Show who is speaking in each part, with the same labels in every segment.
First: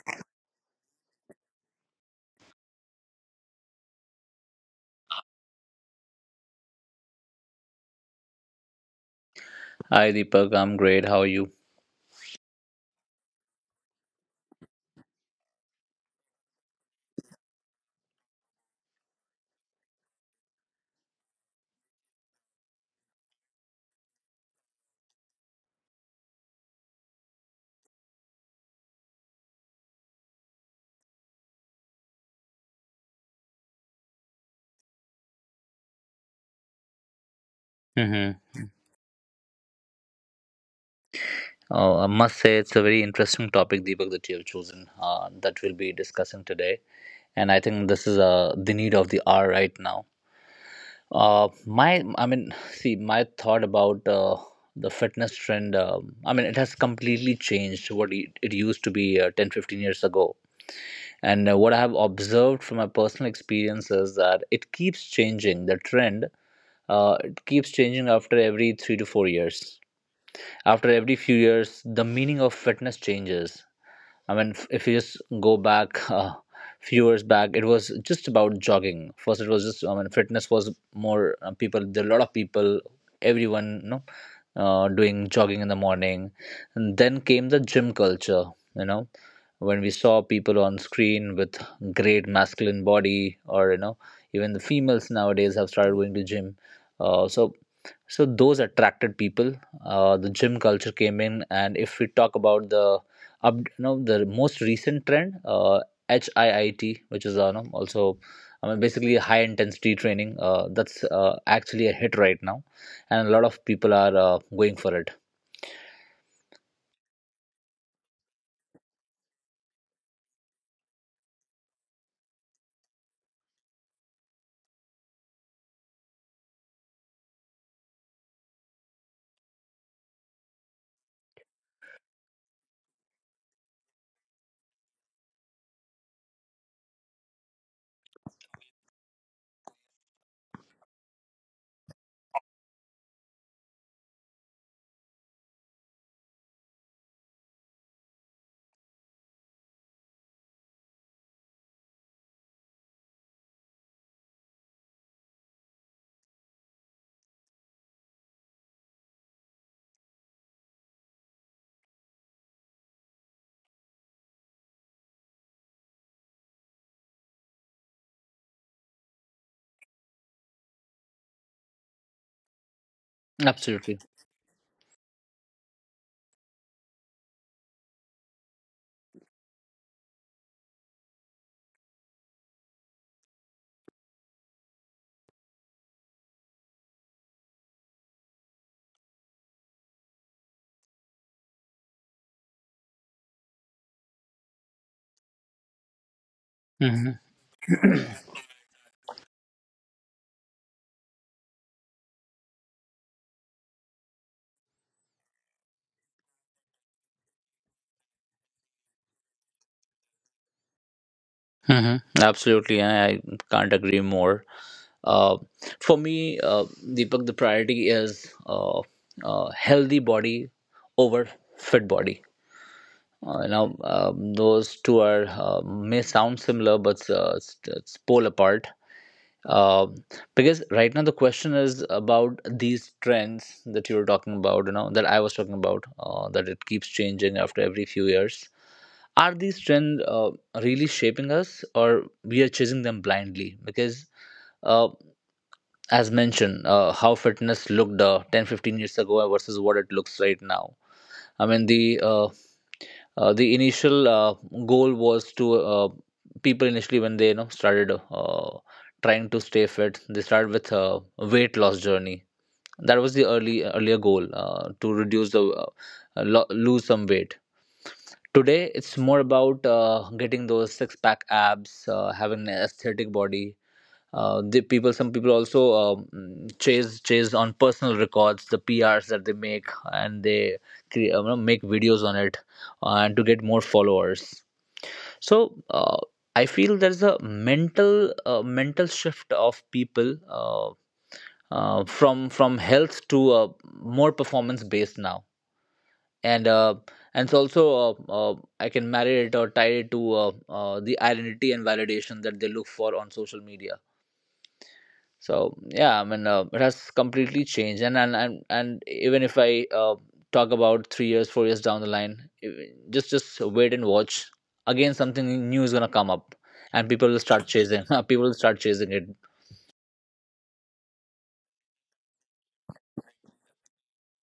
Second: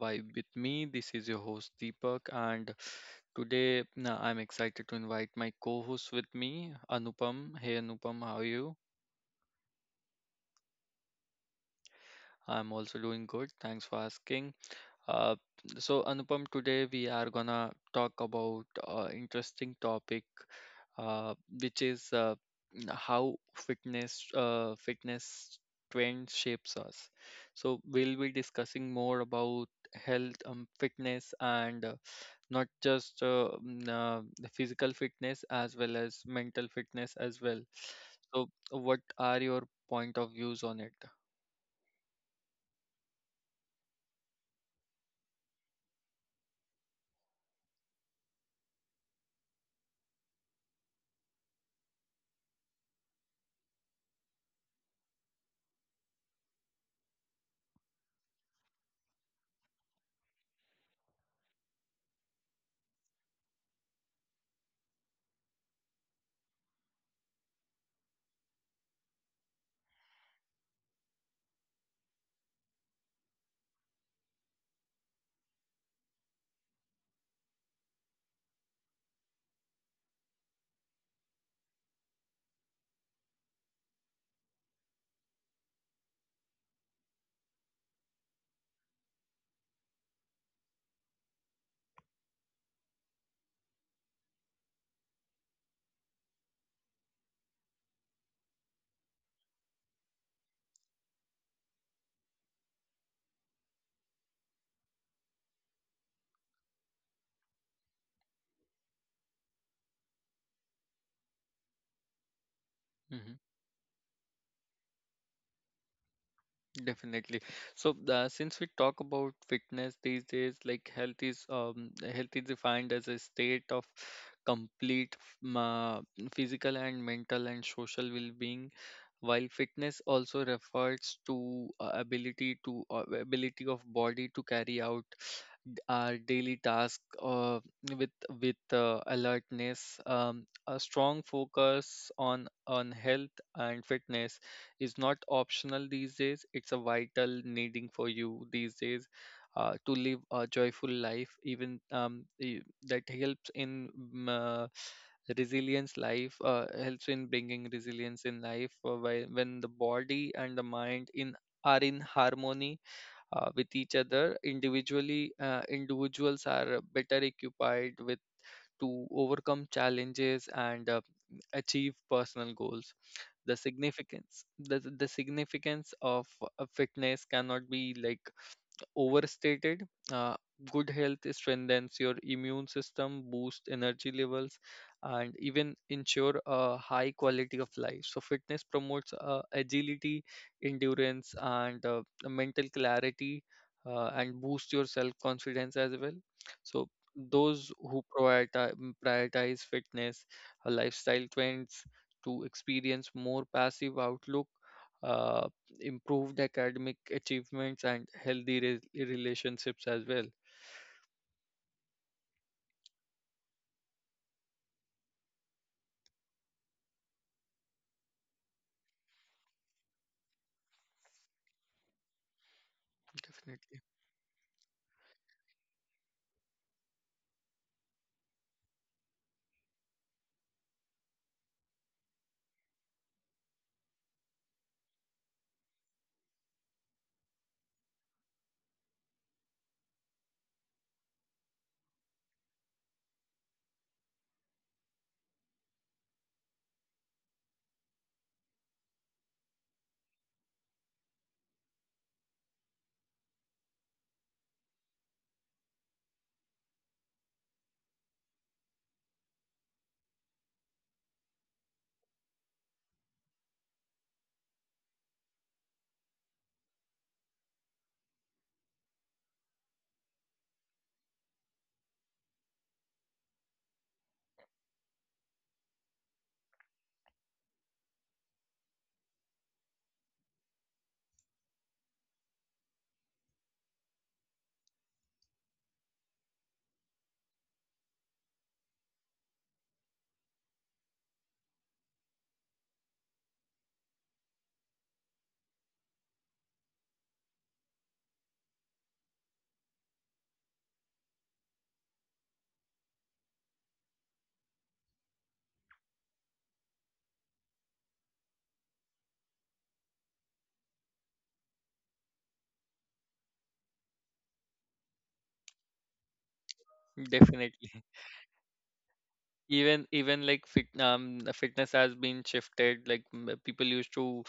Speaker 1: Vibe with me. This is your host Deepak and today I'm excited to invite my co-host with me, Anupam. Hey Anupam, how are you?
Speaker 2: Hi Deepak, I'm great. How are you?
Speaker 1: I'm also doing good. Thanks for asking. Uh, so Anupam, today we are gonna talk about interesting topic, uh, which is uh, how fitness trend shapes us. So we'll be discussing more about health, fitness, and not just mm, the physical fitness as well as mental fitness as well.
Speaker 2: hmm
Speaker 1: So what are your point of views on it?
Speaker 2: I must say it's a very interesting topic, Deepak, that you have chosen, that we'll be discussing today, and I think this is the need of the hour right now. Uh, my, I mean, see, my thought about the fitness trend, I mean, it has completely changed what it used to be 10, 15 ago, and what I have observed from my personal experience is that it keeps changing. The trend, it keeps changing after every 3 to 4 years, after every few years the meaning of fitness changes. I mean, if you just go back few years back it was just about jogging. First it was just, I mean, fitness was more, people, there are a lot of people, everyone, you know, doing jogging in the morning. And then came the gym culture, you know, when we saw people on screen with great masculine body, or, you know, even the females nowadays have started going to gym. Uh, so so those attracted people. The gym culture came in, and if we talk about the up you know, the most recent trend, HIIT, which is, you know, also, I mean, basically high intensity training, that's actually a hit right now, and
Speaker 1: Mm-hmm.
Speaker 2: a lot of people are going for it.
Speaker 1: Definitely. Since we talk about fitness these days, like health is defined as a state of complete f- ma physical and mental and social well-being, while fitness also refers to ability of body to carry out our daily task with with alertness. A strong focus on health and fitness is not optional these days. It's a vital needing for you these days to live a joyful life, even y- that helps in mm, resilience life, helps in bringing resilience in life when the body and the mind in are in harmony with each other individually individuals are better equipped with to overcome challenges and achieve personal goals. the
Speaker 2: Absolutely.
Speaker 1: significance the, the significance of a fitness cannot be like overstated. Uh, Good health strengthens your immune system, boosts energy levels, and even ensure a high quality of life. So fitness promotes agility, endurance, and mental clarity, and boosts your self confidence as well. So
Speaker 2: hmm
Speaker 1: those who prioritize, prioritize fitness, lifestyle trends to experience more passive outlook, uh, improved academic achievements and healthy relationships as well.
Speaker 2: hmm Absolutely, I can't agree more. uh, for me, Deepak, the priority is healthy body over fit body.
Speaker 1: Definitely.
Speaker 2: Now, those two are may sound similar, but it's pole apart. Um because right now the question is about these trends that you were talking about, you know, that I was talking about, that it keeps changing after every few years. Are these trends really shaping us, or we are chasing them blindly? Because, uh, as mentioned, how fitness looked 10, 15 years ago versus what it looks right now, I mean, the initial goal was to, people initially, when they, you know, started, trying to stay fit, they started with a weight loss journey. That was the early earlier goal, to reduce the, lose some weight. Today, it's more about getting those six pack abs, having an aesthetic body, the people, some people also, chase on personal records, the prs that they make, and they create, you know, make videos on it, and to get more followers. So I feel there's a mental shift of people, from health to, more performance based now. And uh, and it's also, I can marry it or tie it to, the identity and validation that they look for on social media. So yeah, I mean, it has completely changed, and even if I, talk about 3 years, 4 years down the line, just wait and watch, again something new is going to come up and people will start
Speaker 1: Definitely.
Speaker 2: chasing people will start chasing it.
Speaker 1: The fitness has been shifted. People used to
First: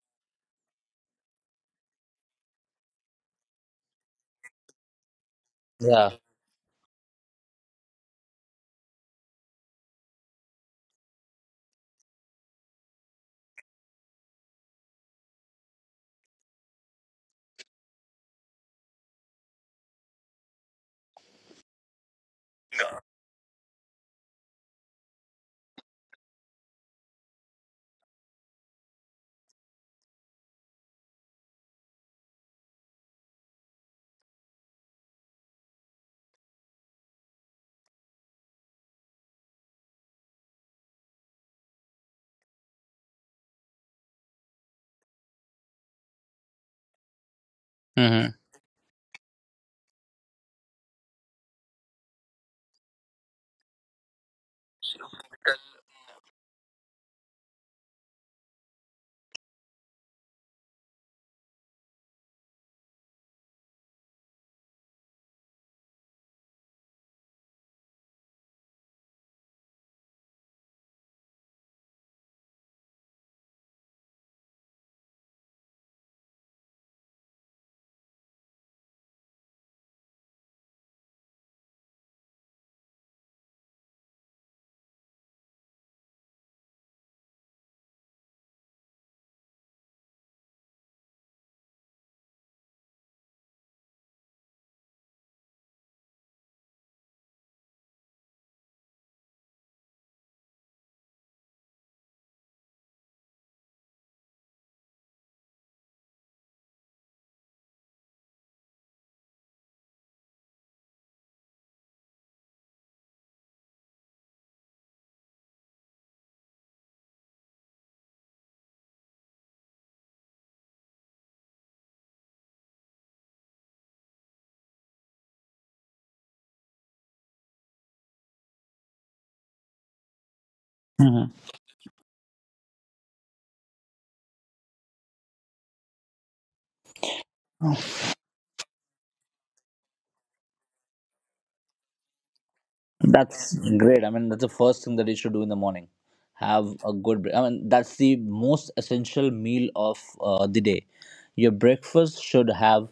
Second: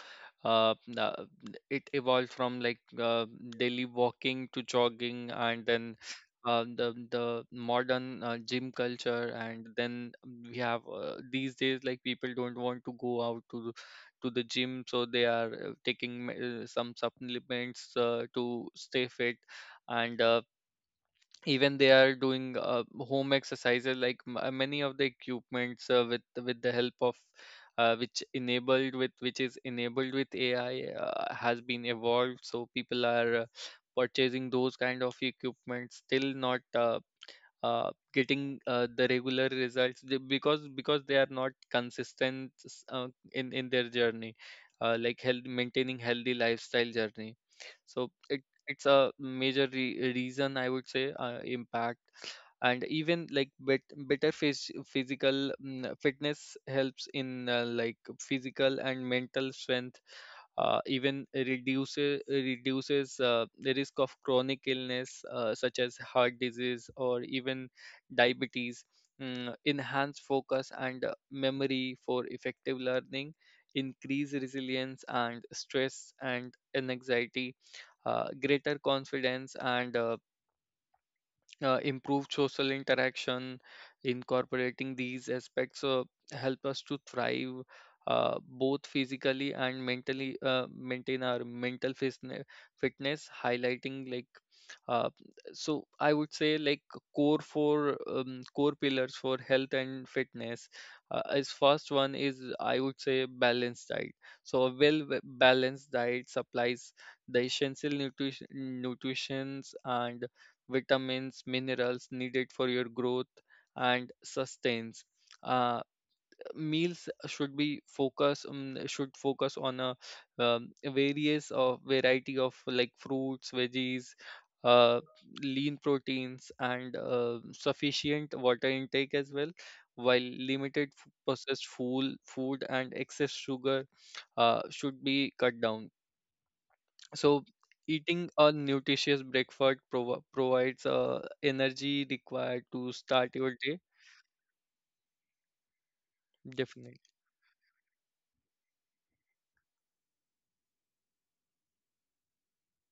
Speaker 1: uh uh, it evolved from like daily walking to jogging, and then
Speaker 2: Yeah.
Speaker 1: the modern gym culture, and then we have these days like people don't want to go out to the gym, so they are some supplements to stay fit. And Even they are doing home exercises like many of the equipments with the help of which is enabled with AI has been evolved, so people are purchasing those kind of equipment, still not getting the regular results because they are not consistent in their journey, like health, maintaining healthy lifestyle journey. So
Speaker 2: hmm
Speaker 1: it's a major reason, I would say, impact. And even like physical fitness helps in like physical and mental strength. Even reduces the risk of chronic illness such as heart disease or even diabetes. Enhance focus and memory for effective learning, increase resilience and stress and anxiety, greater confidence and improve social interaction. Incorporating these aspects help us to thrive both physically and mentally. Maintain our fitness. Highlighting like uh, so I would say like core pillars for health and fitness is, first one is, I would say, balanced diet. So a well balanced diet supplies the essential nutritions and vitamins, minerals needed for your growth and sustains. Uh, Meals should be focus should focus on a various of variety of like fruits, veggies, uh, lean proteins, and sufficient water intake as well, while limited processed food and excess sugar should be cut down. So eating a nutritious breakfast provides energy required to start your
Speaker 2: That's
Speaker 1: day.
Speaker 2: great. I mean, that's the first thing that you should do in the morning. Have a
Speaker 1: Definitely.
Speaker 2: good break. I mean, that's the most essential meal of the day. Your breakfast should have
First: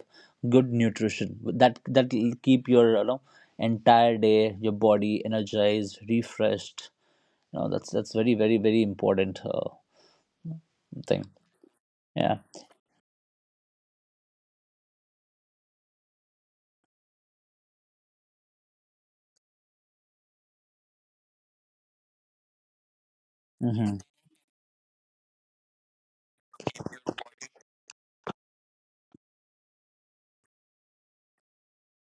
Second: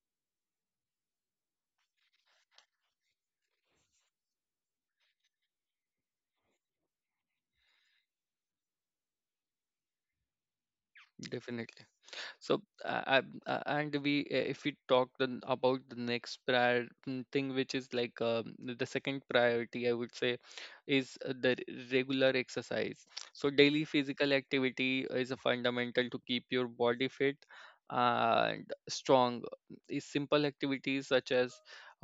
Speaker 2: good nutrition. That will keep your, you know, entire day, your body energized, refreshed. You know, that's very very very important thing.
Speaker 1: Definitely.
Speaker 2: Yeah.
Speaker 1: So I- and we If we talk then about the next thing, which is like, the second priority, I would say, is regular exercise. So daily
Speaker 2: hmm
Speaker 1: physical activity is a fundamental to keep your body fit and strong. Is simple activities such as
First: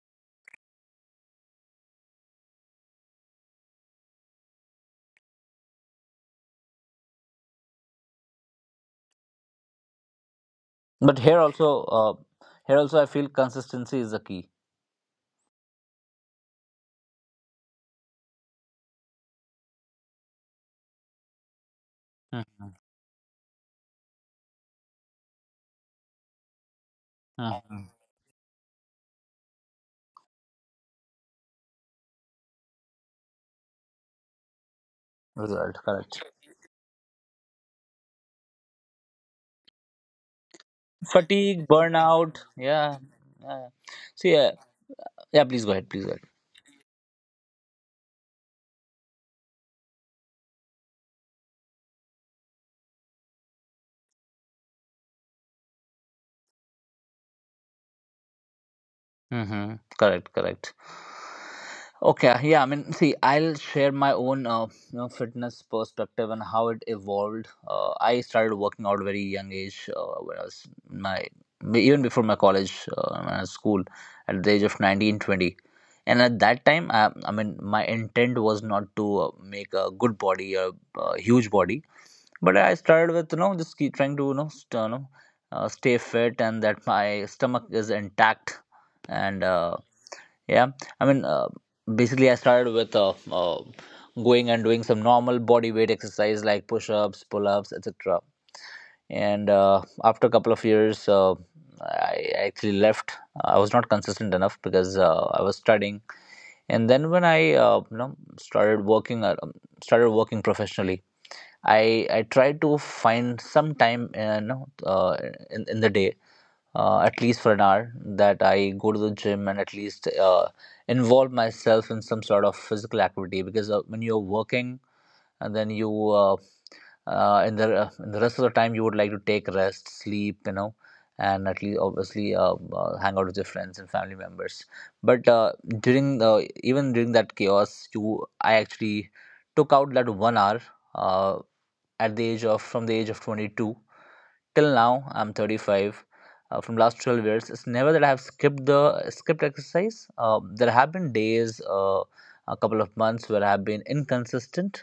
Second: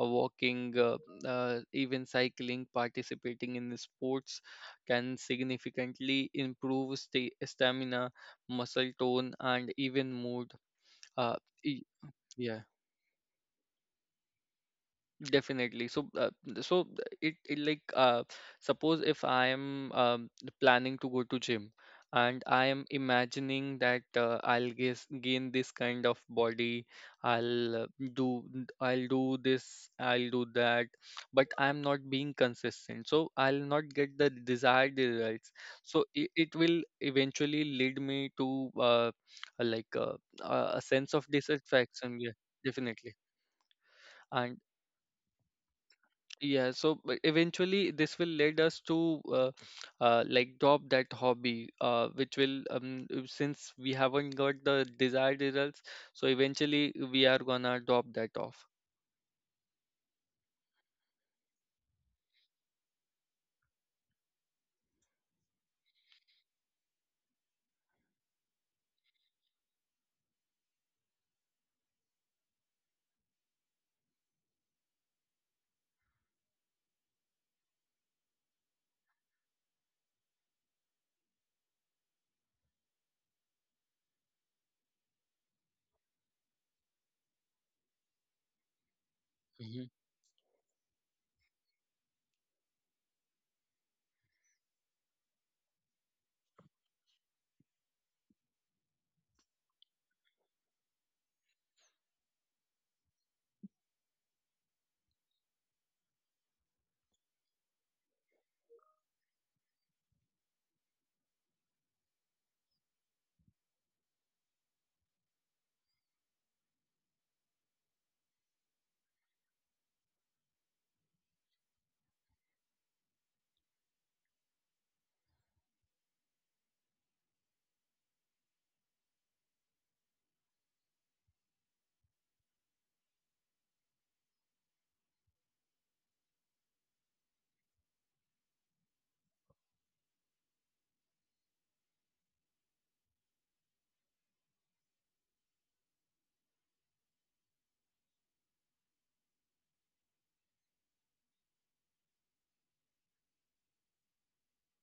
Speaker 1: walking, even cycling, participating in sports, can significantly improve stamina, muscle tone, and even mood.
Speaker 2: But
Speaker 1: Uh, e- yeah.
Speaker 2: here also, I feel consistency is the key.
Speaker 1: Definitely. So it, suppose if I am planning to go to gym, and I
Speaker 2: hmm
Speaker 1: am imagining that I'll gain this kind of body,
Speaker 2: hmm
Speaker 1: I'll uh, do I'll do this, I'll do that, but I'm not being consistent, so I'll not get the desired results.
Speaker 2: Result
Speaker 1: So
Speaker 2: correct.
Speaker 1: it will eventually lead me to like uh, a sense of
Speaker 2: Fatigue,
Speaker 1: dissatisfaction. Yeah,
Speaker 2: burnout. Yeah.
Speaker 1: definitely.
Speaker 2: Uh, so yeah, yeah. Please go ahead. Please go ahead.
Speaker 1: Yeah, so but eventually this will lead us to like drop that hobby, which will since we haven't got the desired results, so eventually we are gonna drop that off.
Speaker 2: Mm-hmm. Correct. Correct. Okay. Yeah. I mean, see, I'll share my own, you know, fitness perspective and how it evolved. I started working out very young age, when I was in my, even before my college, when I was school, at the age of 19, 20. And at that time, I mean, my intent was not to make a good body or a huge body, but I started with, you know, just keep trying to, you know, you know, stay fit and that my stomach is intact. And
Speaker 1: Hmm.
Speaker 2: yeah, I mean, basically I started with, going and doing some normal body weight exercise like push-ups, pull-ups, etc. And after a couple of years, I actually left. I was not consistent enough because I was studying. And then when I, you know, started working, started working professionally, I try to find some time, you know, in the day, at least for an hour, that I go to the gym and at least involve myself in some sort of physical activity. Because when you're working, and then you, in the rest of the time, you would like to take rest, sleep, you know, and at least obviously, hang out with your friends and family members. But during the, even during that chaos, you I actually took out that 1 hour. Uh, at the age of, from the age of 22 till now I'm 35, from last 12 years, it's never that I have skipped exercise. There have been days, a couple of months where I have been inconsistent,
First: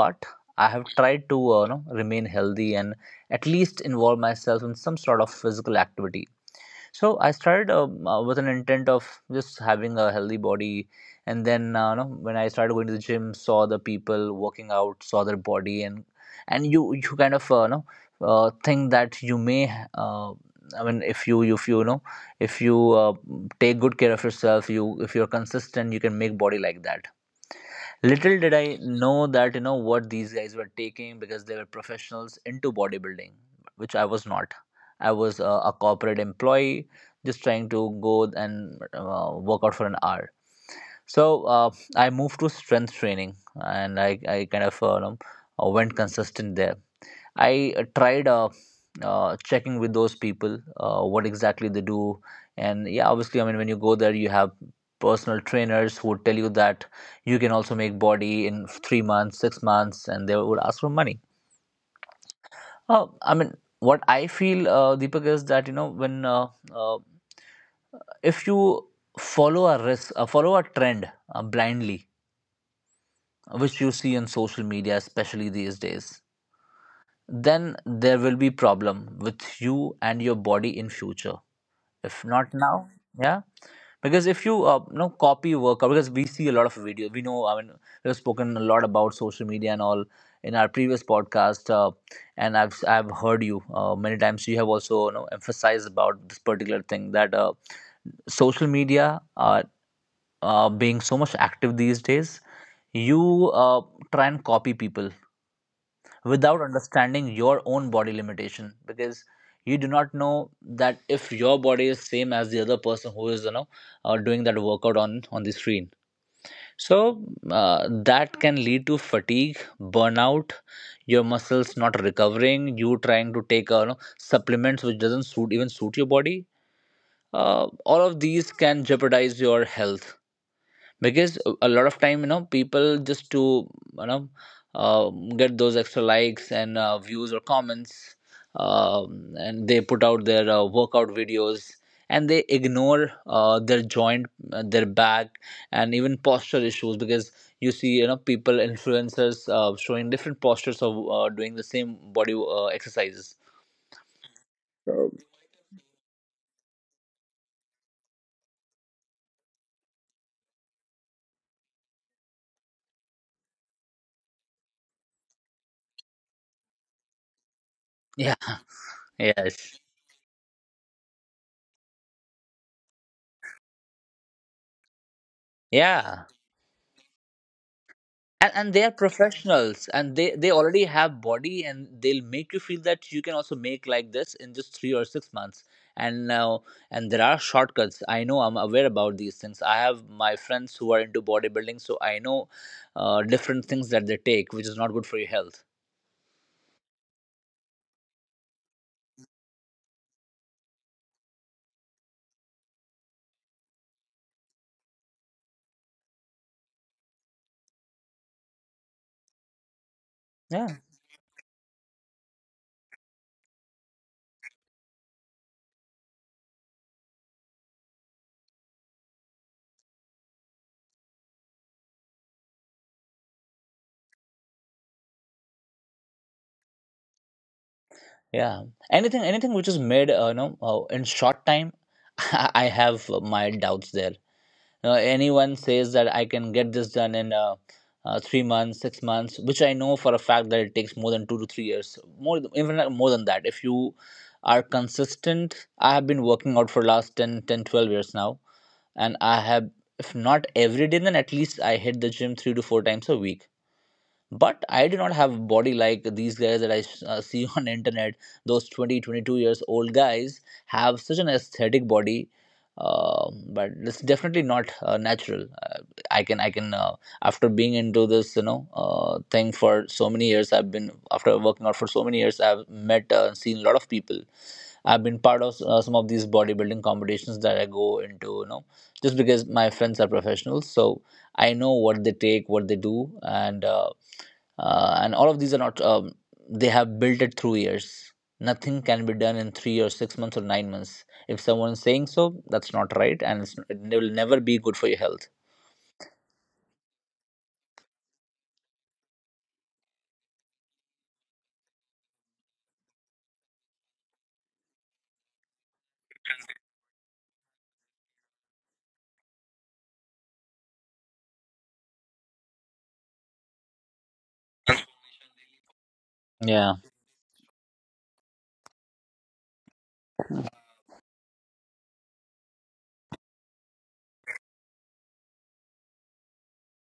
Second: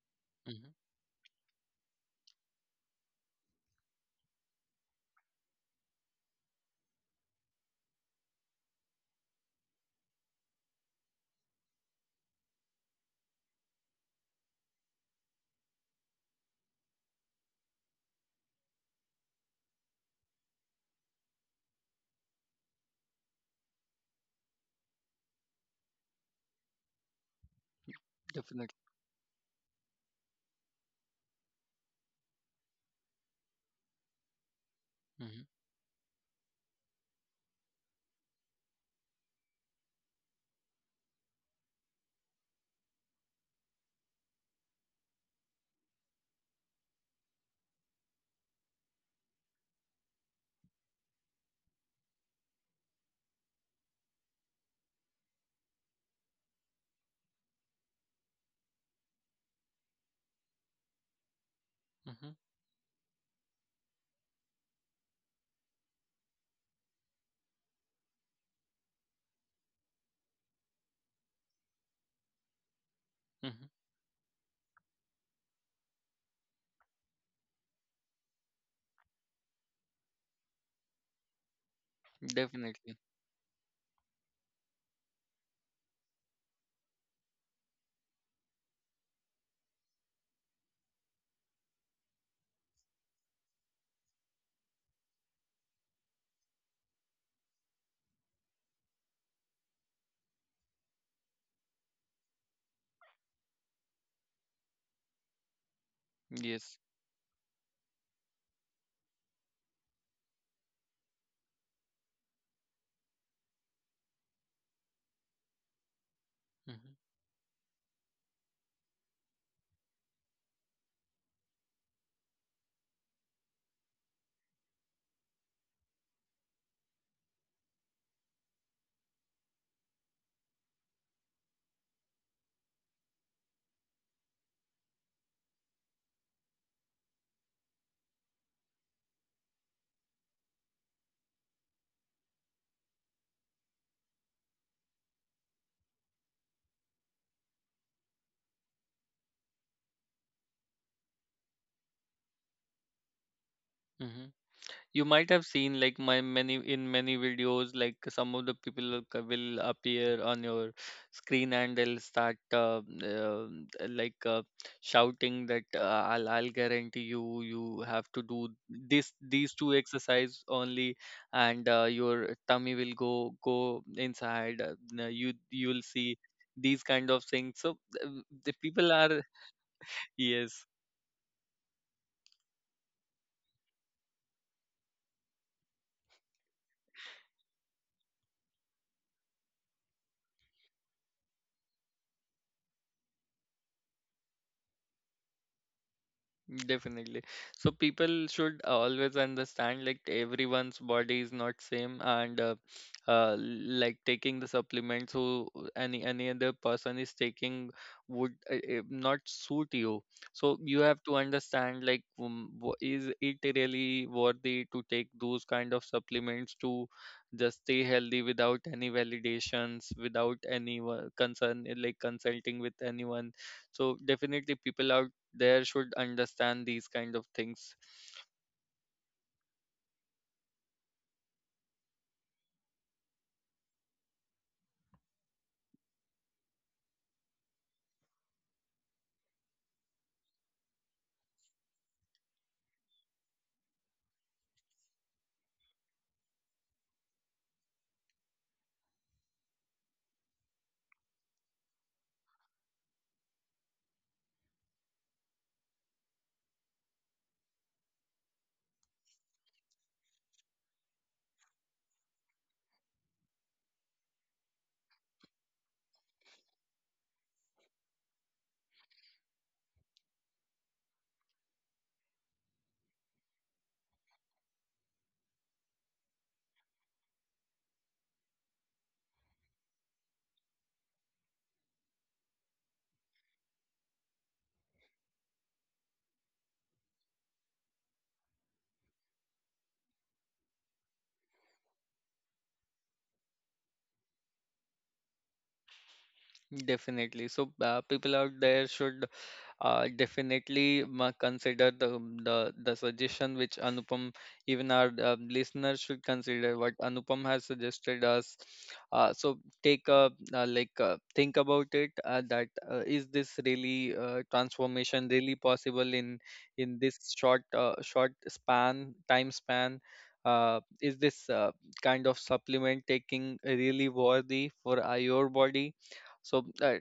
Speaker 2: but
Speaker 1: Hmm.
Speaker 2: I have tried to, you know, remain healthy and at least involve myself in some sort of physical activity. So I started, with an intent of just having a healthy body. And then, you know, when I started going to the gym, saw the people working out, saw their body, and you, kind of, you know, think that you may. I mean, if you, you know, if you, take good care of yourself, you if you're consistent, you can make body like that. Little did
Speaker 1: Definitely.
Speaker 2: I know that, you know, what these guys were taking, because they were professionals into bodybuilding, which I was not. I was
Speaker 1: Hmm.
Speaker 2: a corporate employee just trying to go and work out for an hour. So I moved to strength training, and I kind of, you know, went consistent there. I, tried, checking with those people, what exactly they do. And yeah, obviously, I mean, when you go there, you have personal trainers who would tell you that you can also make body in 3 months, 6 months, and they would ask for money.
Speaker 1: Hmm.
Speaker 2: I mean, what I feel, Deepak, is that, you know, when, uh, if you follow a trend blindly,
Speaker 1: Hmm.
Speaker 2: which you see on social media, especially these days, then there will be problem with you and your body in future, if not now.
Speaker 1: Definitely.
Speaker 2: Yeah. Because if you, you know, copy work, because we see a lot of videos, we know, I mean, we've spoken a lot about social media and all in our previous podcast. And I've heard you, many times you have also, you know, emphasized about this particular thing, that, social media, being so much active these days, you, try and copy people without
Speaker 1: Yes.
Speaker 2: understanding your own body limitation. Because you do not know that if your body is same as the other person who is, you know, doing that workout on the screen.
Speaker 1: Hmm.
Speaker 2: So that can lead to fatigue, burnout, your muscles not recovering, you trying to take, you know, supplements which doesn't suit your body. All of these can jeopardize your health, because a lot of time, you know, people just to, you know, uh, get those extra likes and, views or comments, and they put out their, workout videos, and they ignore, their joint, their back, and even posture issues. Because you see, you know, people, influencers, showing different postures of, doing the same body, exercises.
Speaker 1: Hmm. You might have seen like my many in many videos like some of the people will appear on your screen, and they'll start uh, like uh, shouting that I'll guarantee you you have to
Speaker 2: Yeah.
Speaker 1: do this, these two
Speaker 2: Yes.
Speaker 1: exercise only, and your tummy will go inside. You you'll see
Speaker 2: Yeah.
Speaker 1: these kind of things. so uh,
Speaker 2: and,
Speaker 1: the
Speaker 2: and they
Speaker 1: people
Speaker 2: are
Speaker 1: are
Speaker 2: professionals, and they they
Speaker 1: yes.
Speaker 2: already have body, and they'll make you feel that you can also make like this in just 3 or 6 months. And now, and there are shortcuts. I know, I'm aware about these things. I have my friends who are into bodybuilding, so I know different things that they take, which is not good for your health.
Speaker 1: Definitely. So people should always understand like everyone's body is not same, and like taking the supplements who any other person is taking would not suit you. So
Speaker 2: Yeah.
Speaker 1: you have to understand like, is it really worthy to take those kind of supplements to just stay healthy without any validations, without any concern, like consulting with anyone. So definitely people are there should understand these kind of things.
Speaker 2: Yeah. Anything which is made, you know, in short time, I have my doubts there. Anyone says that I can get this done in, 3 months, 6 months, which I know for a fact that it takes more than 2 to 3 years, more even Like more than that. If you are consistent, I have been working out for last 12 years now, and I have, if not every day, then at least I hit the gym three to four times a week. But I do not have body like these guys that I see on internet. Those 20, 22 years old guys have such an aesthetic body. But it's definitely not natural. I can After being into this thing for so many years I've been after working out for so many years, I've met seen a lot of people. I've been part of some of these bodybuilding competitions that I go into, you know, just because my friends are professionals. So I know what they take, what they do, and all of these are not, they have built it through years. Nothing can be done in 3 or 6 months or 9 months. If someone is saying so, that's not right, and it will never be good for your health.
Speaker 1: Definitely. People out there should consider the, the suggestion which Anupam, even our listeners should consider what Anupam has suggested us. So take a think about it, that is this really transformation really possible in
Speaker 2: Yeah.
Speaker 1: this short span time span. Is this kind of supplement taking really worthy for your body? So uh,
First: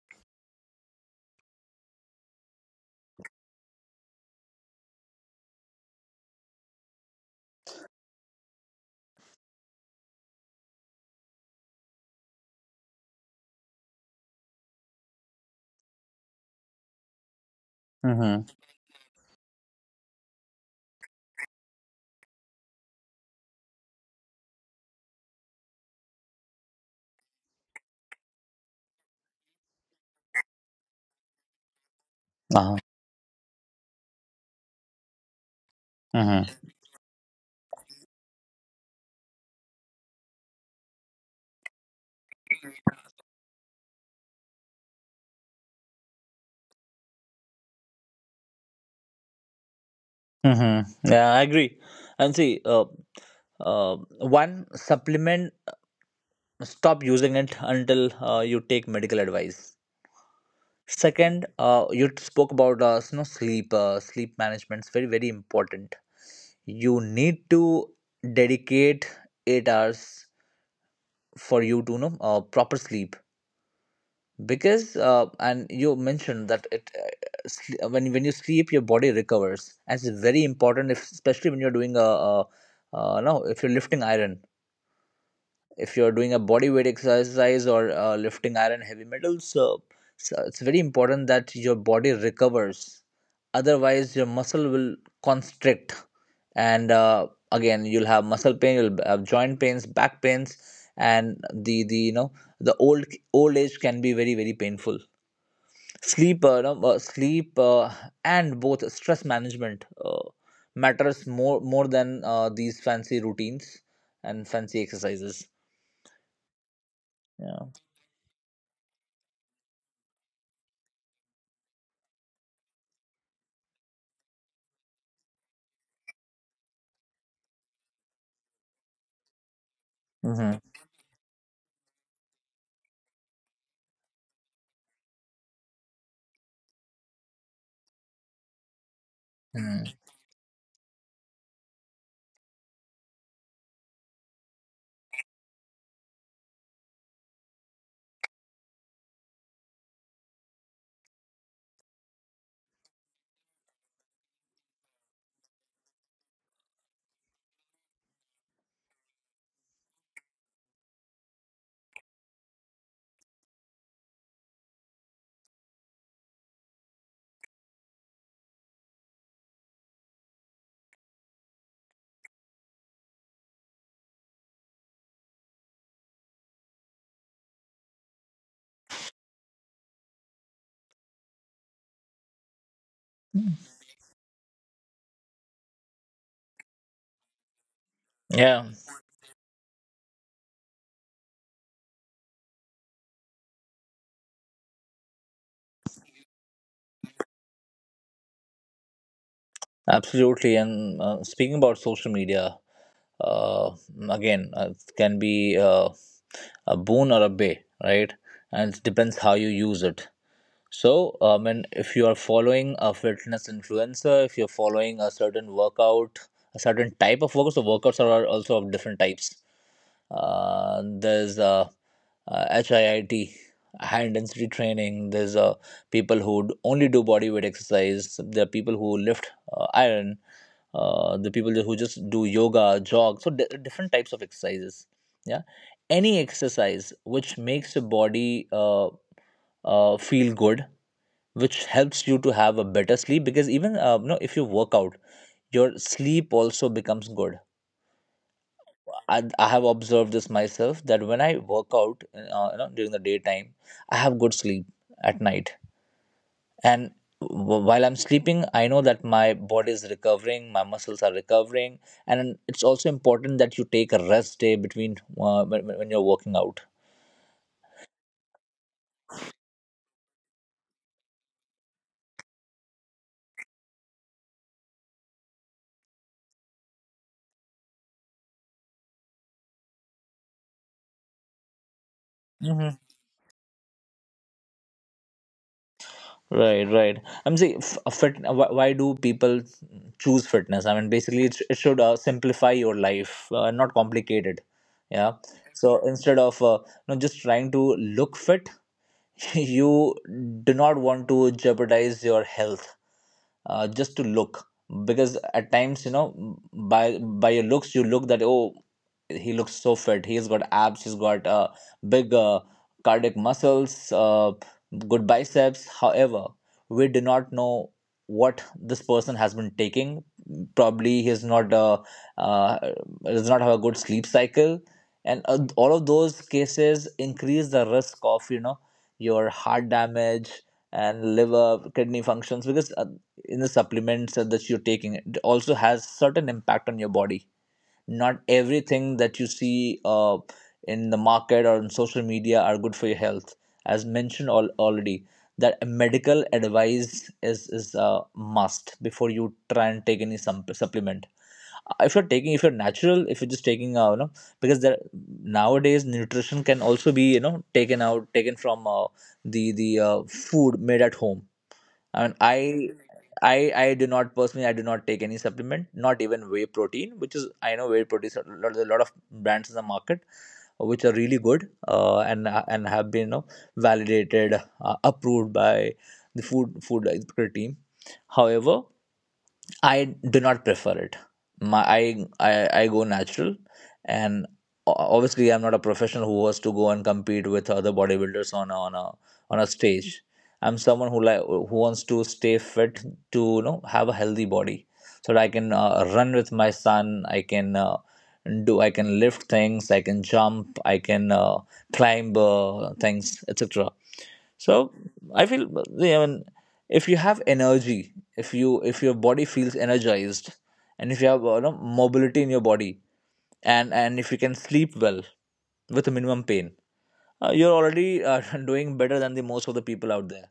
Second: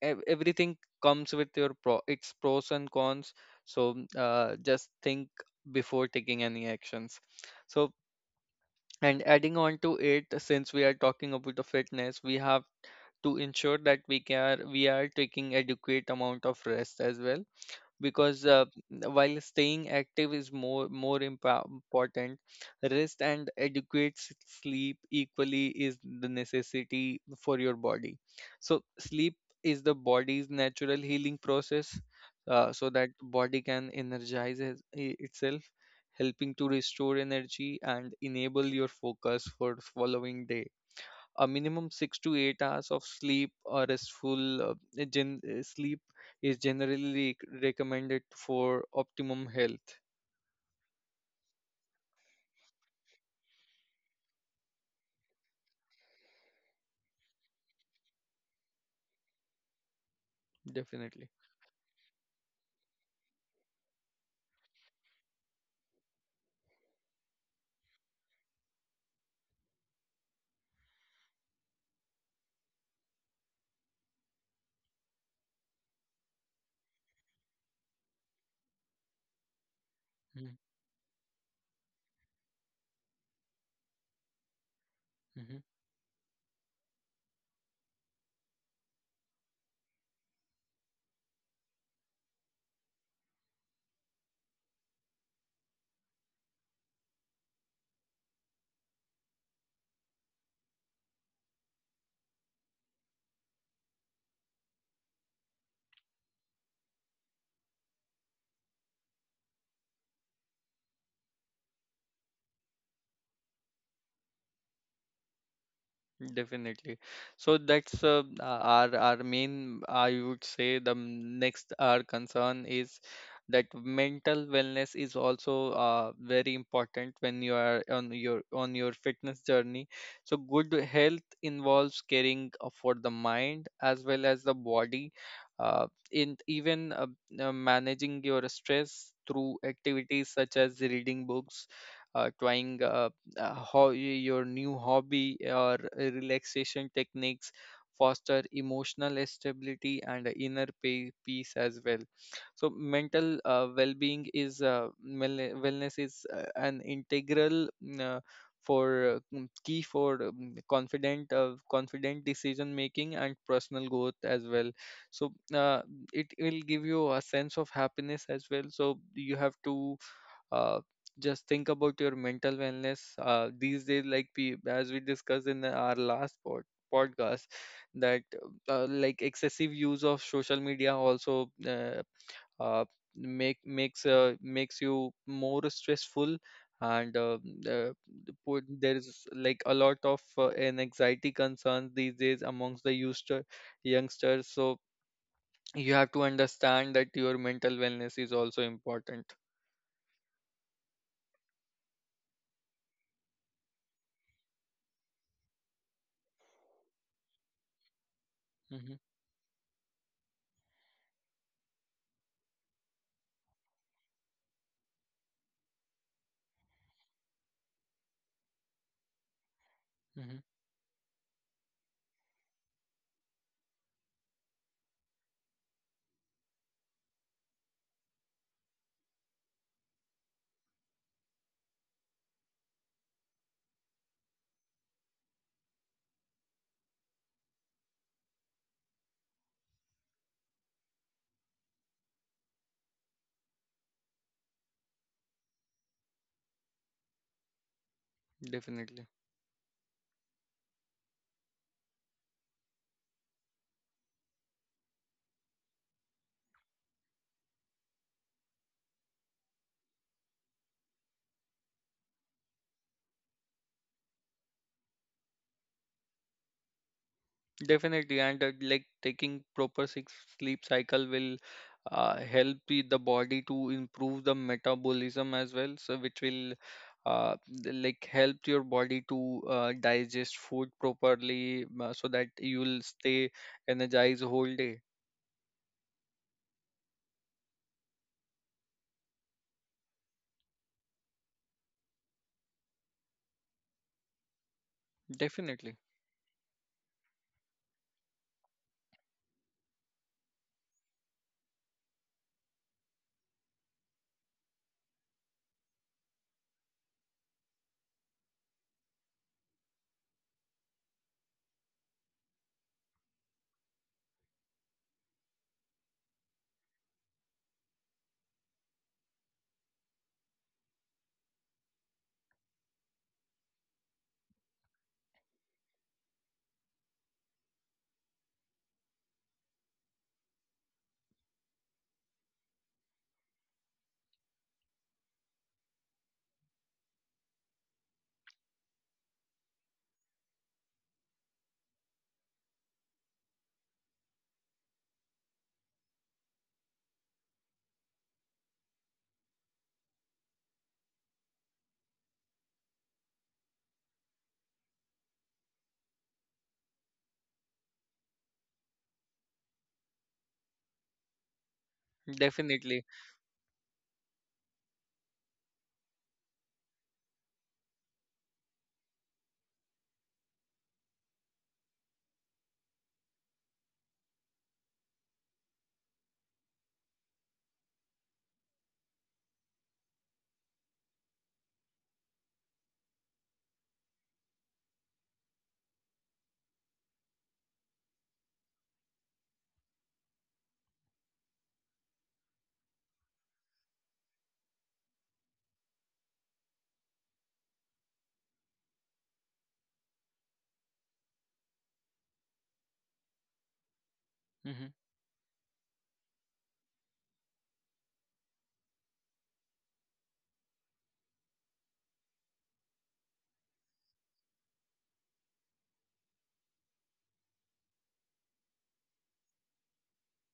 Speaker 1: ev- everything comes with your pro its pros and cons. So just think before taking any actions. So, and adding on to it, since we are talking about the fitness, we have to ensure that we are taking adequate amount of rest as well. Because
Speaker 2: Mm-hmm.
Speaker 1: While staying active is more important, rest and adequate sleep equally is the necessity for your body. So sleep is the body's natural healing process,
Speaker 2: Uh-huh.
Speaker 1: so that body can itself,
Speaker 2: Mm-hmm.
Speaker 1: helping to restore energy and enable your focus for following day. A minimum 6 to 8 hours of sleep or restful sleep is generally recommended for optimum health.
Speaker 2: Mm-hmm. Yeah, I agree. And see, one supplement, stop using it until you take medical advice.
Speaker 1: Definitely.
Speaker 2: Second, you spoke about, you know, sleep management is very very important. You need to dedicate 8 hours for you to, you know, proper sleep. Because and you mentioned that when you sleep your body recovers, and it's very important if, especially when you're doing a no if you're lifting iron,
Speaker 1: Mhm.
Speaker 2: if you're doing a body weight exercise or lifting iron heavy metals, so it's very important that your body recovers, otherwise your muscle will constrict. And again, you'll have muscle pain, you'll have joint pains, back pains. And the you know, the old old age can be very very painful. Sleep you know, sleep and Both stress management matters more than these fancy routines and fancy exercises.
Speaker 1: Definitely. So
Speaker 2: Yeah.
Speaker 1: that's our main, I would say the next, our concern is that mental wellness is also very important when you are on your fitness journey. So
Speaker 2: Hmm.
Speaker 1: good health involves caring for the mind as well as the body, uh, in even managing your stress through
Speaker 2: Hmm.
Speaker 1: activities such as reading books, uh, trying uh, your new hobby or relaxation techniques, foster emotional stability and inner peace as well. So mental wellness is an integral for key for confident decision making and personal growth as well. so uh, it will give you a sense of happiness as well, so you have to uh, just think about your mental wellness these days. Like we as we discussed in our last podcast that like excessive use of social media also uh, makes makes you more stressful, and uh,
Speaker 2: Yeah,
Speaker 1: there is like a lot of an anxiety concerns these days amongst the youngsters. So you have to understand that your mental wellness is also important.
Speaker 2: absolutely. And speaking about social media, uh, again, it can be a boon or a bay, right? And it
Speaker 1: Hmm.
Speaker 2: depends how you use it. So, and if you are following a fitness influencer, if you're following a certain workout, a certain type of workout, so workouts are also of different types.
Speaker 1: Hmm.
Speaker 2: There's HIIT, high intensity training. There's people who only do body weight exercise. There are people who lift iron. The people who just do yoga, jog. So different types of exercises. Yeah, any exercise which makes your body feel good, which helps you to have a better sleep. Because even, you know, if you work out, your sleep also becomes good.
Speaker 1: Definitely.
Speaker 2: I have observed this myself that when I work out, you know, during the daytime, I have good sleep at night. And while I'm sleeping, I know that my body is recovering, my muscles are recovering, and it's also important that you take a rest day between, when you're working out.
Speaker 1: Definitely, and like taking proper six sleep cycle will help the body to improve the metabolism as well, so which will uh, like help your body to digest food properly, so that
Speaker 2: Mhm.
Speaker 1: you'll stay energized whole day.
Speaker 2: Right, right. I'm saying, f- a fit. Why do people choose fitness? I mean, basically, it should simplify your life, not complicate it. Yeah.
Speaker 1: Definitely,
Speaker 2: So instead of, you know, just trying to look fit, you do not want to jeopardize your health just to look, because at times, you know, by by your looks you look that, oh, he looks so fit, he's got abs, he's got big cardiac muscles, good biceps. However, we do not know what this person has been taking. Probably he is not uh, does not have a good sleep cycle. And all of those cases increase the risk of, you know, your heart damage and liver kidney functions, because in the supplements that you're taking, it also has certain impact on your body. Not everything that you see in the market or on social media are good for your health. As mentioned already, that medical advice is a must before you try and take any supplement. If you're taking, if you're natural, if you're just taking, you know, because there, nowadays nutrition can also be, you know, taken from the food made at home. I mean, I
Speaker 1: definitely.
Speaker 2: I do not personally, I do not take any supplement, not even whey protein, which is, I know whey protein is a lot of brands in the market which are really good, and have been, you know, validated, approved by the food expert team. However, I do not prefer it. I go natural, and obviously I'm not a professional who was to go and compete with other bodybuilders on a, on a on a stage. I'm someone who who wants to stay fit, to, you know, have a healthy body, so that I can run with my son. I can do I can lift things. I can jump. I can climb things, etc.
Speaker 1: Mhm.
Speaker 2: So I feel, yeah, I mean, if you have energy, if you if your body feels energized, and if you have, you know, mobility in your body, and if you can sleep well with minimum pain, you're already doing better than the most of the people out there.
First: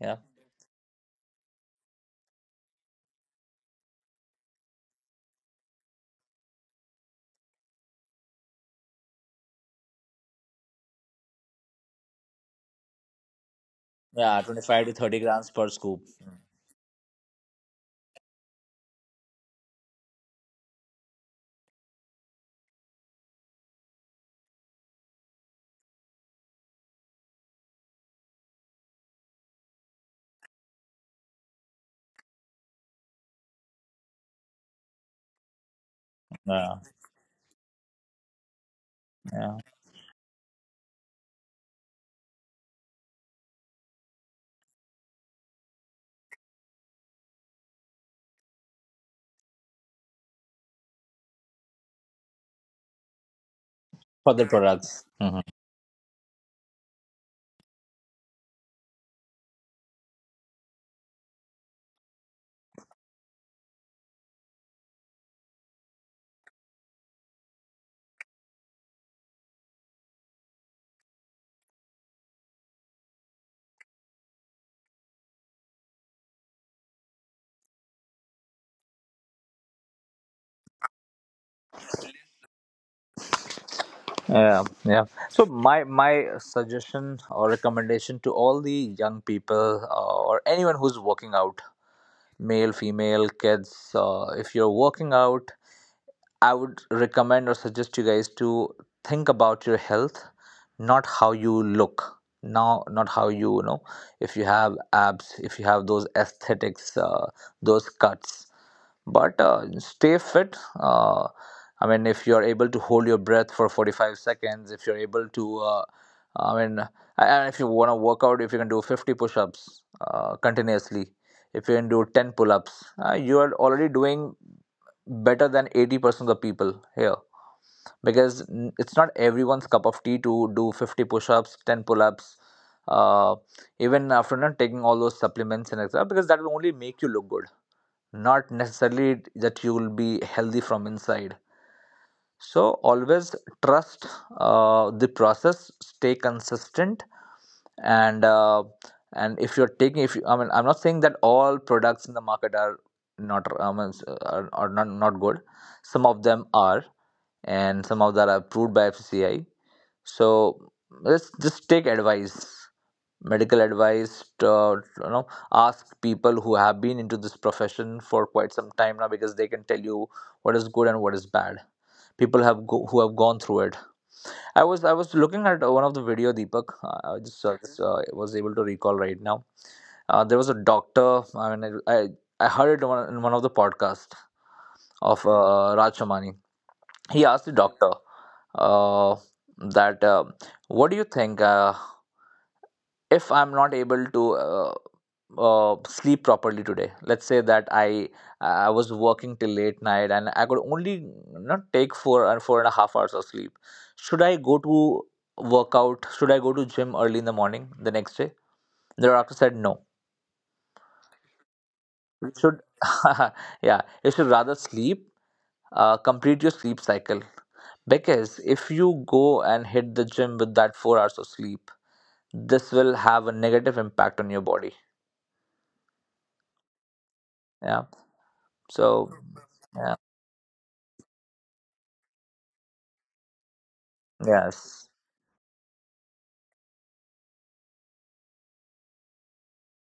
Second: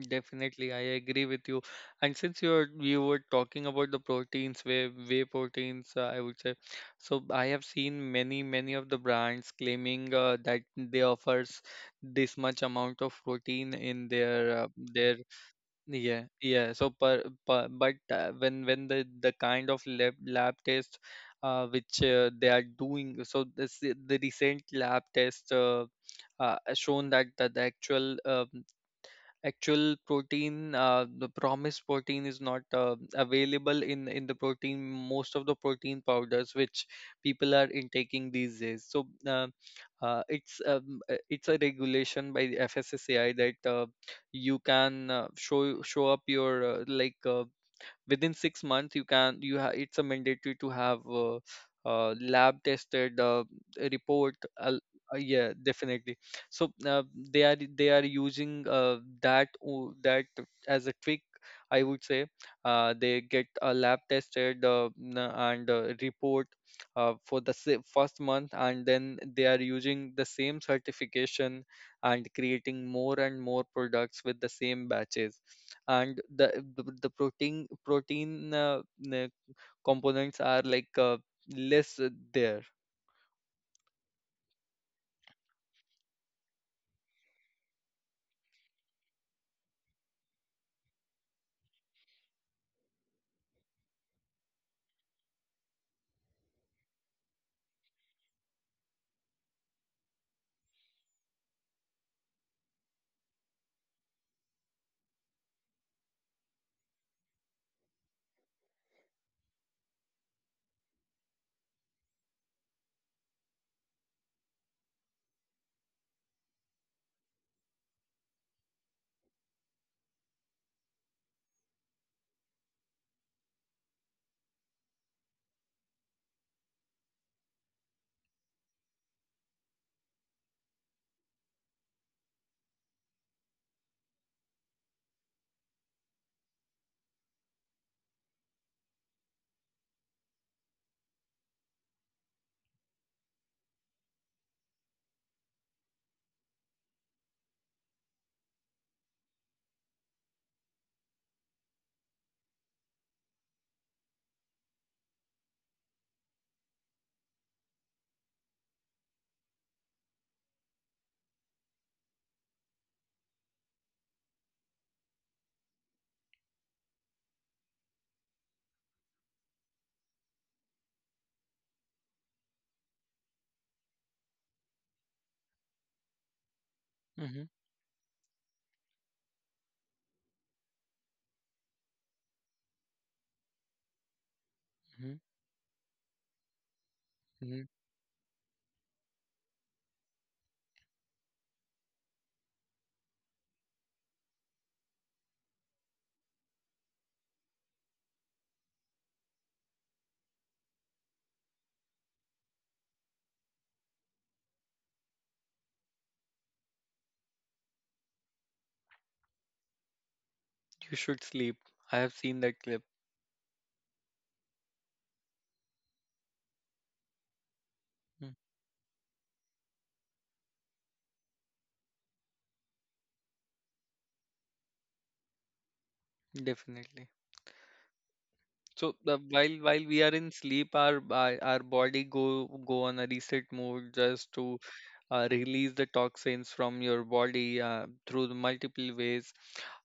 Speaker 2: Yeah,
Speaker 1: Definitely, I agree with you. And since you were talking about the proteins, whey proteins, I would say. So I have seen many of the brands claiming that they offers this much amount of protein in
Speaker 2: yeah, twenty five to thirty
Speaker 1: their
Speaker 2: grams per scoop.
Speaker 1: yeah yeah. So per but when when the kind of lab test which they are doing. So this the recent lab test shown that the actual actual protein the promised protein is not available in the protein most of the protein powders
Speaker 2: Yeah,
Speaker 1: which people are intaking these days, so
Speaker 2: yeah,
Speaker 1: it's a regulation by the FSSAI that you can show up your within 6 months you can it's a mandatory to have lab tested
Speaker 2: for
Speaker 1: report.
Speaker 2: the
Speaker 1: uh,
Speaker 2: products. Mhm.
Speaker 1: yeah, definitely. So they are using that as a trick, I would say. They get a lab tested, and report for the first month, and then they are using the same certification and creating more and more products with the same batches, and the protein uh, components are like less there.
Speaker 2: Yeah, yeah. So my suggestion or recommendation to all the young people, or anyone who's working out, male, female, kids, if you're working out, I would recommend or suggest you guys to think about your health, not how you look. Now, not how you, you know, if you have abs, if you have those aesthetics, those cuts, but stay fit. I mean, if you're able to hold your breath for 45 seconds, if you're able to, I mean, and if you want to work out, if you can do 50 push ups continuously, if you can do 10 pull ups, you are already doing better than 80% of the people here, because it's not everyone's cup of tea to do 50 push-ups, 10 pull-ups, uh, even after not taking all those supplements and etc, because that will only make you look good, not necessarily that you will be healthy from inside. So always trust the process, stay consistent. And if you're taking, if you, I mean, I'm not saying that all products in the market are not, I mean, are not good. Some of them are, and some of that are approved by FCI. So let's just take advice, medical advice, you know, ask people who have been into this profession for quite some time now, because they can tell you what is good and what is bad, people have who have gone through it. I was looking at one of the video, Deepak. Uh, I just
Speaker 1: Mm-hmm.
Speaker 2: uh, just, uh, was able to recall right now. There was a doctor. I heard it in in one of the podcasts
Speaker 1: Mm-hmm.
Speaker 2: of Raj Somani. He asked the
Speaker 1: Hmm.
Speaker 2: doctor uh, that what do you think? If I'm not able to sleep properly today, let's say that I was working till late night and I could only not take four and four and a half hours of sleep, should I go to workout, should I go to gym early in the morning the next day? The doctor said no.
Speaker 1: You should sleep. I have
Speaker 2: You
Speaker 1: seen
Speaker 2: should
Speaker 1: that clip.
Speaker 2: yeah, you should rather sleep, complete your sleep cycle.
Speaker 1: Mm.
Speaker 2: Because if you go and hit the gym with that 4 hours of sleep, this will have a negative impact on your body.
Speaker 1: Definitely.
Speaker 2: Yeah.
Speaker 1: So
Speaker 2: So
Speaker 1: while
Speaker 2: yeah,
Speaker 1: we are in sleep, our our body go on a reset mode just to
Speaker 2: yes.
Speaker 1: release the toxins from your body through the multiple ways,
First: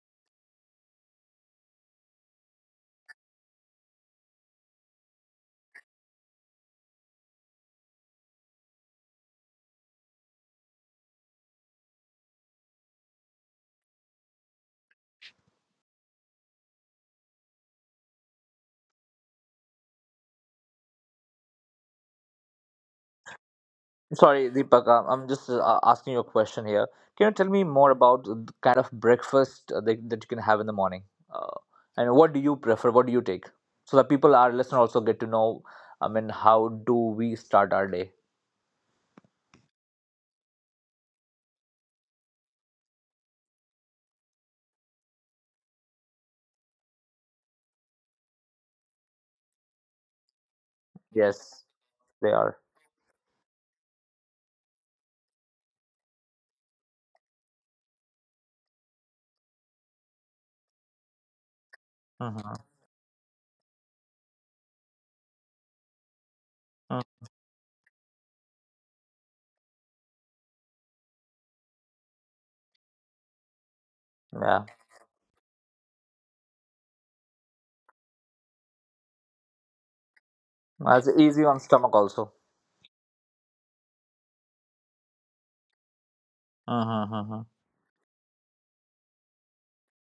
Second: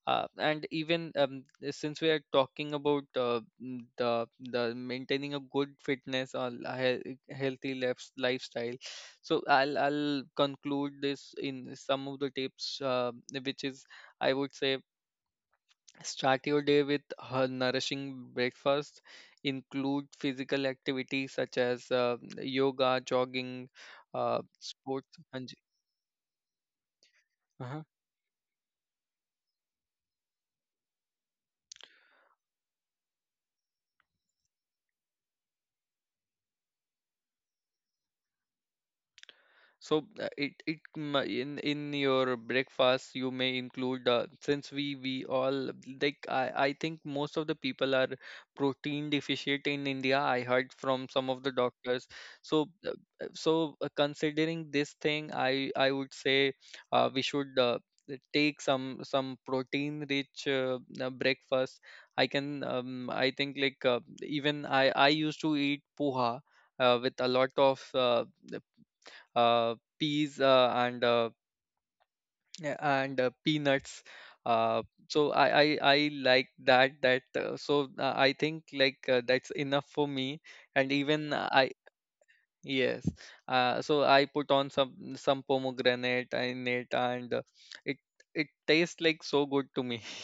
Speaker 1: and even since we are talking about the maintaining a good fitness or a healthy lifestyle, so I'll conclude this in some of the tips, which is, I would say, start your day with a nourishing breakfast, include physical activity such as yoga, jogging,
Speaker 2: Sorry, Deepak.
Speaker 1: sports,
Speaker 2: I'm just
Speaker 1: and
Speaker 2: asking you a question here. Can you tell me
Speaker 1: uh-huh.
Speaker 2: more about the kind of breakfast that, that you can have in the morning? Uh, and what do you prefer? What do you take? So that people, our listeners, also get to know, I mean, how do we start our day?
Speaker 1: So it it m- in your breakfast you may include, since we all, like, I think most of the people are protein deficient in India. I heard from some of the
Speaker 2: Yes,
Speaker 1: doctors.
Speaker 2: they are.
Speaker 1: So considering this thing, I would say we should take some protein rich breakfast. I
Speaker 2: Mm-hmm.
Speaker 1: can, I think, like, even I used to eat poha
Speaker 2: Mm.
Speaker 1: with a lot of peas and yeah, and peanuts.
Speaker 2: Yeah.
Speaker 1: Uh, so, I like that, that so I think, like, that's enough for me. And
Speaker 2: That's
Speaker 1: even
Speaker 2: easy on
Speaker 1: I,
Speaker 2: stomach also.
Speaker 1: yes, so I put on some pomegranate in it,
Speaker 2: Mm-hmm.
Speaker 1: and
Speaker 2: Mm-hmm.
Speaker 1: it it tastes like so good to me.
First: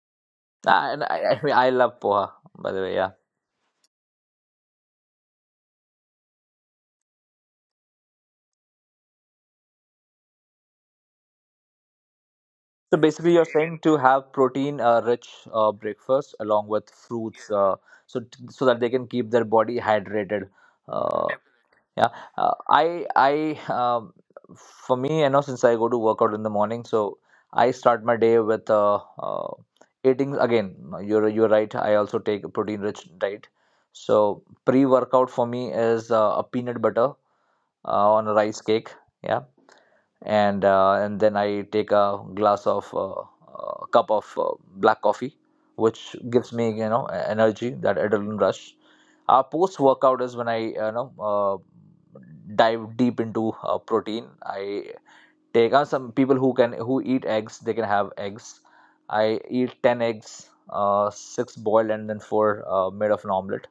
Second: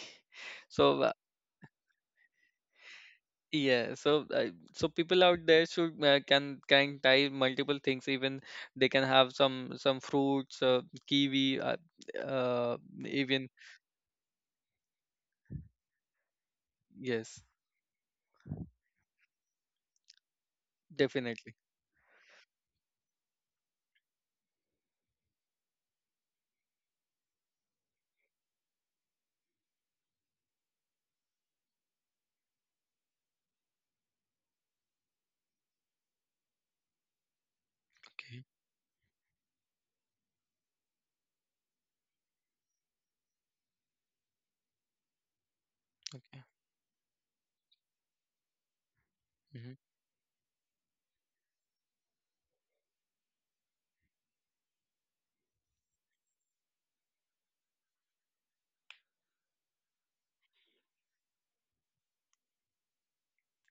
Speaker 2: Ah.
Speaker 1: So
Speaker 2: And I love poha, by the way. Yeah.
Speaker 1: yeah, so so people out there should can try multiple things. Even they can have some fruits, kiwi, uh,
Speaker 2: So basically, you're
Speaker 1: even
Speaker 2: saying to have protein-rich breakfast along with
Speaker 1: yes,
Speaker 2: fruits, so that they can keep their body hydrated. Uh,
Speaker 1: definitely.
Speaker 2: yeah, I for me, I know since I go to work out in the morning, so I start my day with uh, eating again. You're right. I also take a protein-rich diet. So pre-workout for me is a peanut butter on a
Speaker 1: Okay,
Speaker 2: rice cake. Yeah, and then I take a glass of cup of black coffee, which
Speaker 1: okay.
Speaker 2: gives me energy, that adrenaline rush. Our
Speaker 1: Mhm.
Speaker 2: post workout is when I dive deep into protein. I take on, some people who can who eat eggs. They can have eggs. I eat ten eggs, six boiled and then four made of an omelet.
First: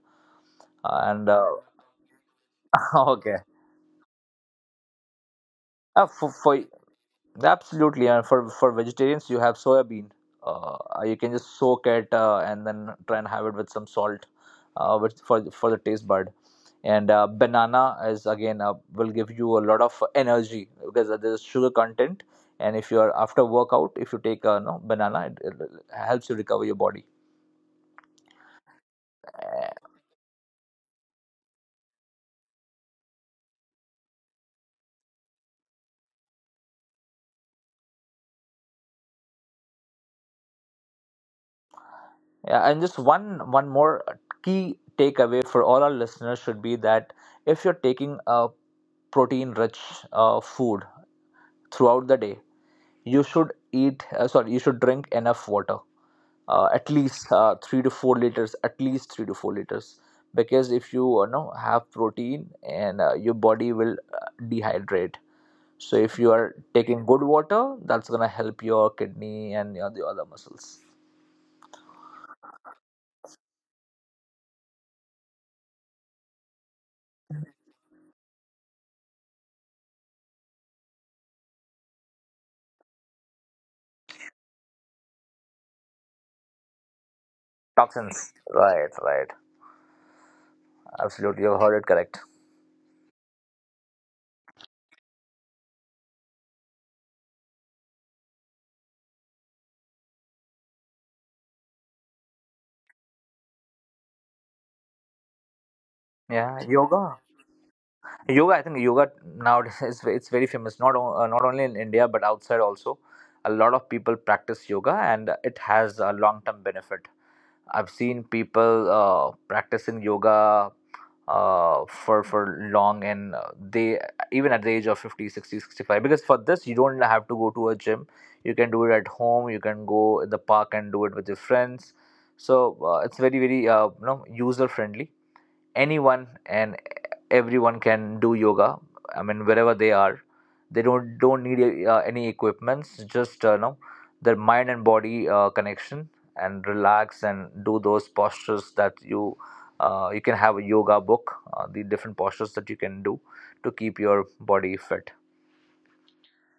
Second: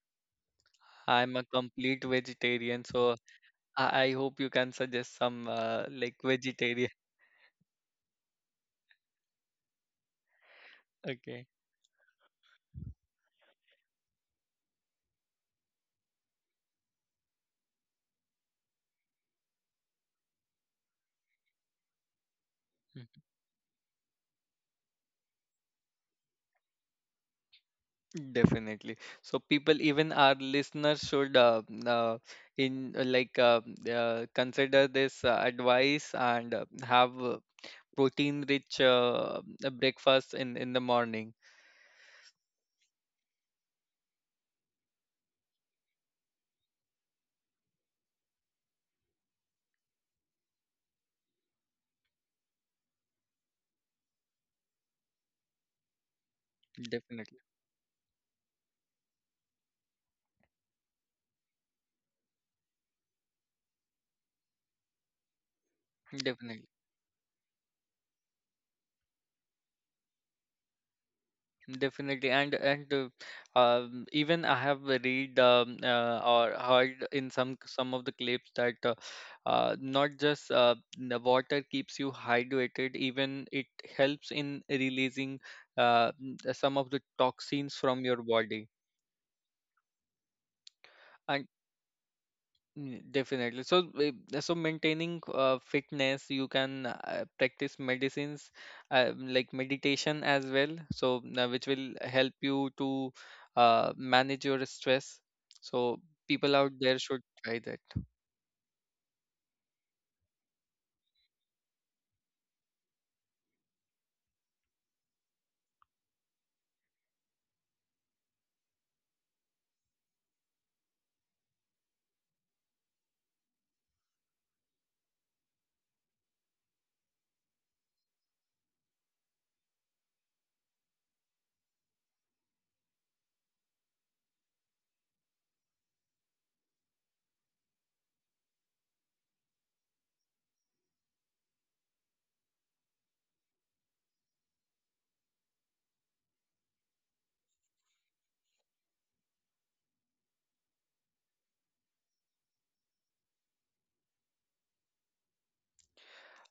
Speaker 2: And
Speaker 1: I'm a complete vegetarian, so
Speaker 2: okay,
Speaker 1: I hope you can suggest some, like,
Speaker 2: for
Speaker 1: vegetarian.
Speaker 2: absolutely, and for vegetarians, you have soya bean. Uh, you can
Speaker 1: Okay.
Speaker 2: just soak it and then try and have it with some salt, which for the taste bud. And banana is again will give you a lot of energy because there's sugar content. And if you are
Speaker 1: Mhm.
Speaker 2: after workout, if you take a no banana, it helps you recover your body.
Speaker 1: Definitely. So people, even our listeners, should in like, consider this advice and have protein rich breakfast in the morning.
Speaker 2: Yeah, and just one more key takeaway for all our listeners should be that if you're taking a protein rich food throughout the day, you should eat sorry you should drink enough water, at least
Speaker 1: Definitely,
Speaker 2: 3 to 4 liters, at least 3 to 4 liters, because if you know have protein and your body will dehydrate. So if you are
Speaker 1: definitely.
Speaker 2: taking good water, that's going to help your kidney and your the other muscles,
Speaker 1: Definitely. And Even I have read, or heard in some of the clips that not just the water keeps you hydrated, even it helps in releasing some of the toxins from your
Speaker 2: toxins.
Speaker 1: body,
Speaker 2: Right, right, absolutely,
Speaker 1: and.
Speaker 2: you've heard it correct.
Speaker 1: Mm. Definitely. So, so maintaining fitness, you can practice medicines, like meditation as well. So, which will help you to manage your stress. So,
Speaker 2: Yeah,
Speaker 1: people out there
Speaker 2: yoga
Speaker 1: should try that.
Speaker 2: yoga I think yoga nowadays is it's very famous, not only in India but outside also. A lot of people practice yoga, and it has a long term benefit. I've seen people practicing yoga for long, and they, even at the age of 50, 60, 65. Because for this you don't have to go to a gym, you can do it at home, you can go in the park and do it with your friends. So it's very user friendly. Anyone and everyone can do yoga. I mean, wherever they are, they don't need any equipments. Just know their mind and body connection, and relax and do those postures that you, you can have a yoga book. The different postures that you can do to keep your body fit.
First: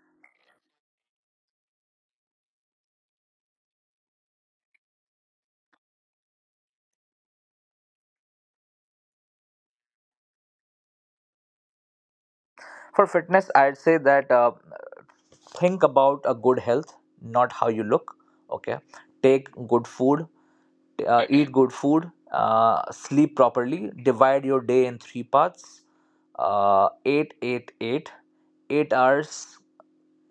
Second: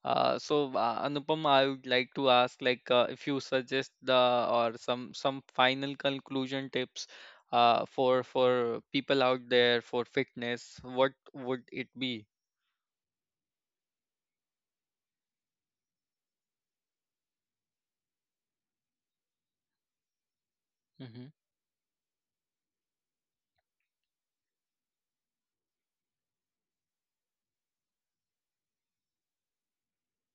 Speaker 1: So, Anupam, I would like to ask, like, if you suggest the or some final conclusion tips for people out there for fitness, what would it be?
Speaker 2: For fitness, I'd say that think about a good health, not how you look. Okay, take good food,
Speaker 1: Mm-hmm.
Speaker 2: eat good food, sleep properly, divide your day in three parts. 8 Eight, 8 hours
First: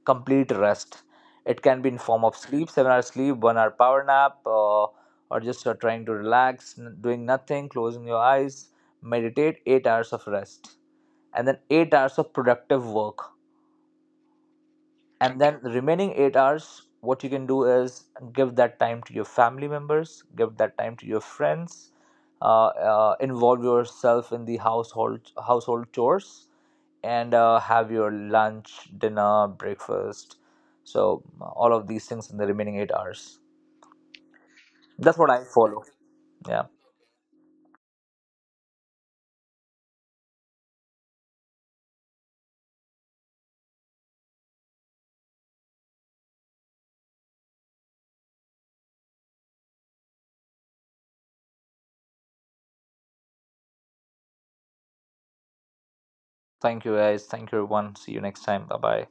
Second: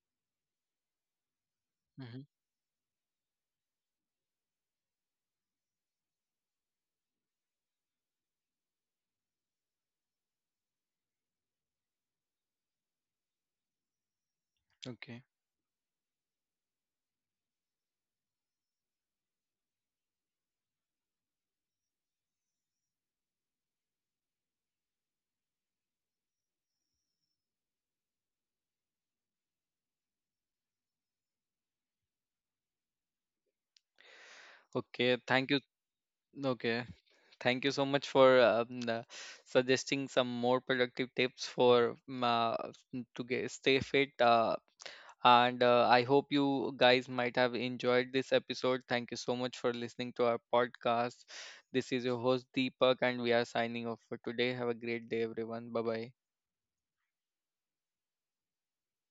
Speaker 2: complete rest. It can be in
Speaker 1: Mm-hmm.
Speaker 2: form of sleep, 7 hours sleep, 1 hour power nap, or just trying to relax, doing nothing, closing your eyes, meditate, 8 hours of rest, and then 8 hours of productive work.
Speaker 1: Okay.
Speaker 2: And then the remaining 8 hours, what you can do is give that time to your family members, give that time to your friends, involve yourself in the household chores, and have your lunch, dinner, breakfast. So all of these things in the remaining 8 hours,
Speaker 1: Okay,
Speaker 2: that's what I
Speaker 1: thank you.
Speaker 2: follow. Yeah,
Speaker 1: Okay, thank you so much for, suggesting some more productive tips for, to get stay fit. And I hope you guys might have enjoyed this episode. Thank you so much for listening to our podcast. This is your host Deepak, and we are signing off for today. Have a great day, everyone. Bye bye.
Speaker 2: thank you guys, thank you everyone, see you next time, bye bye.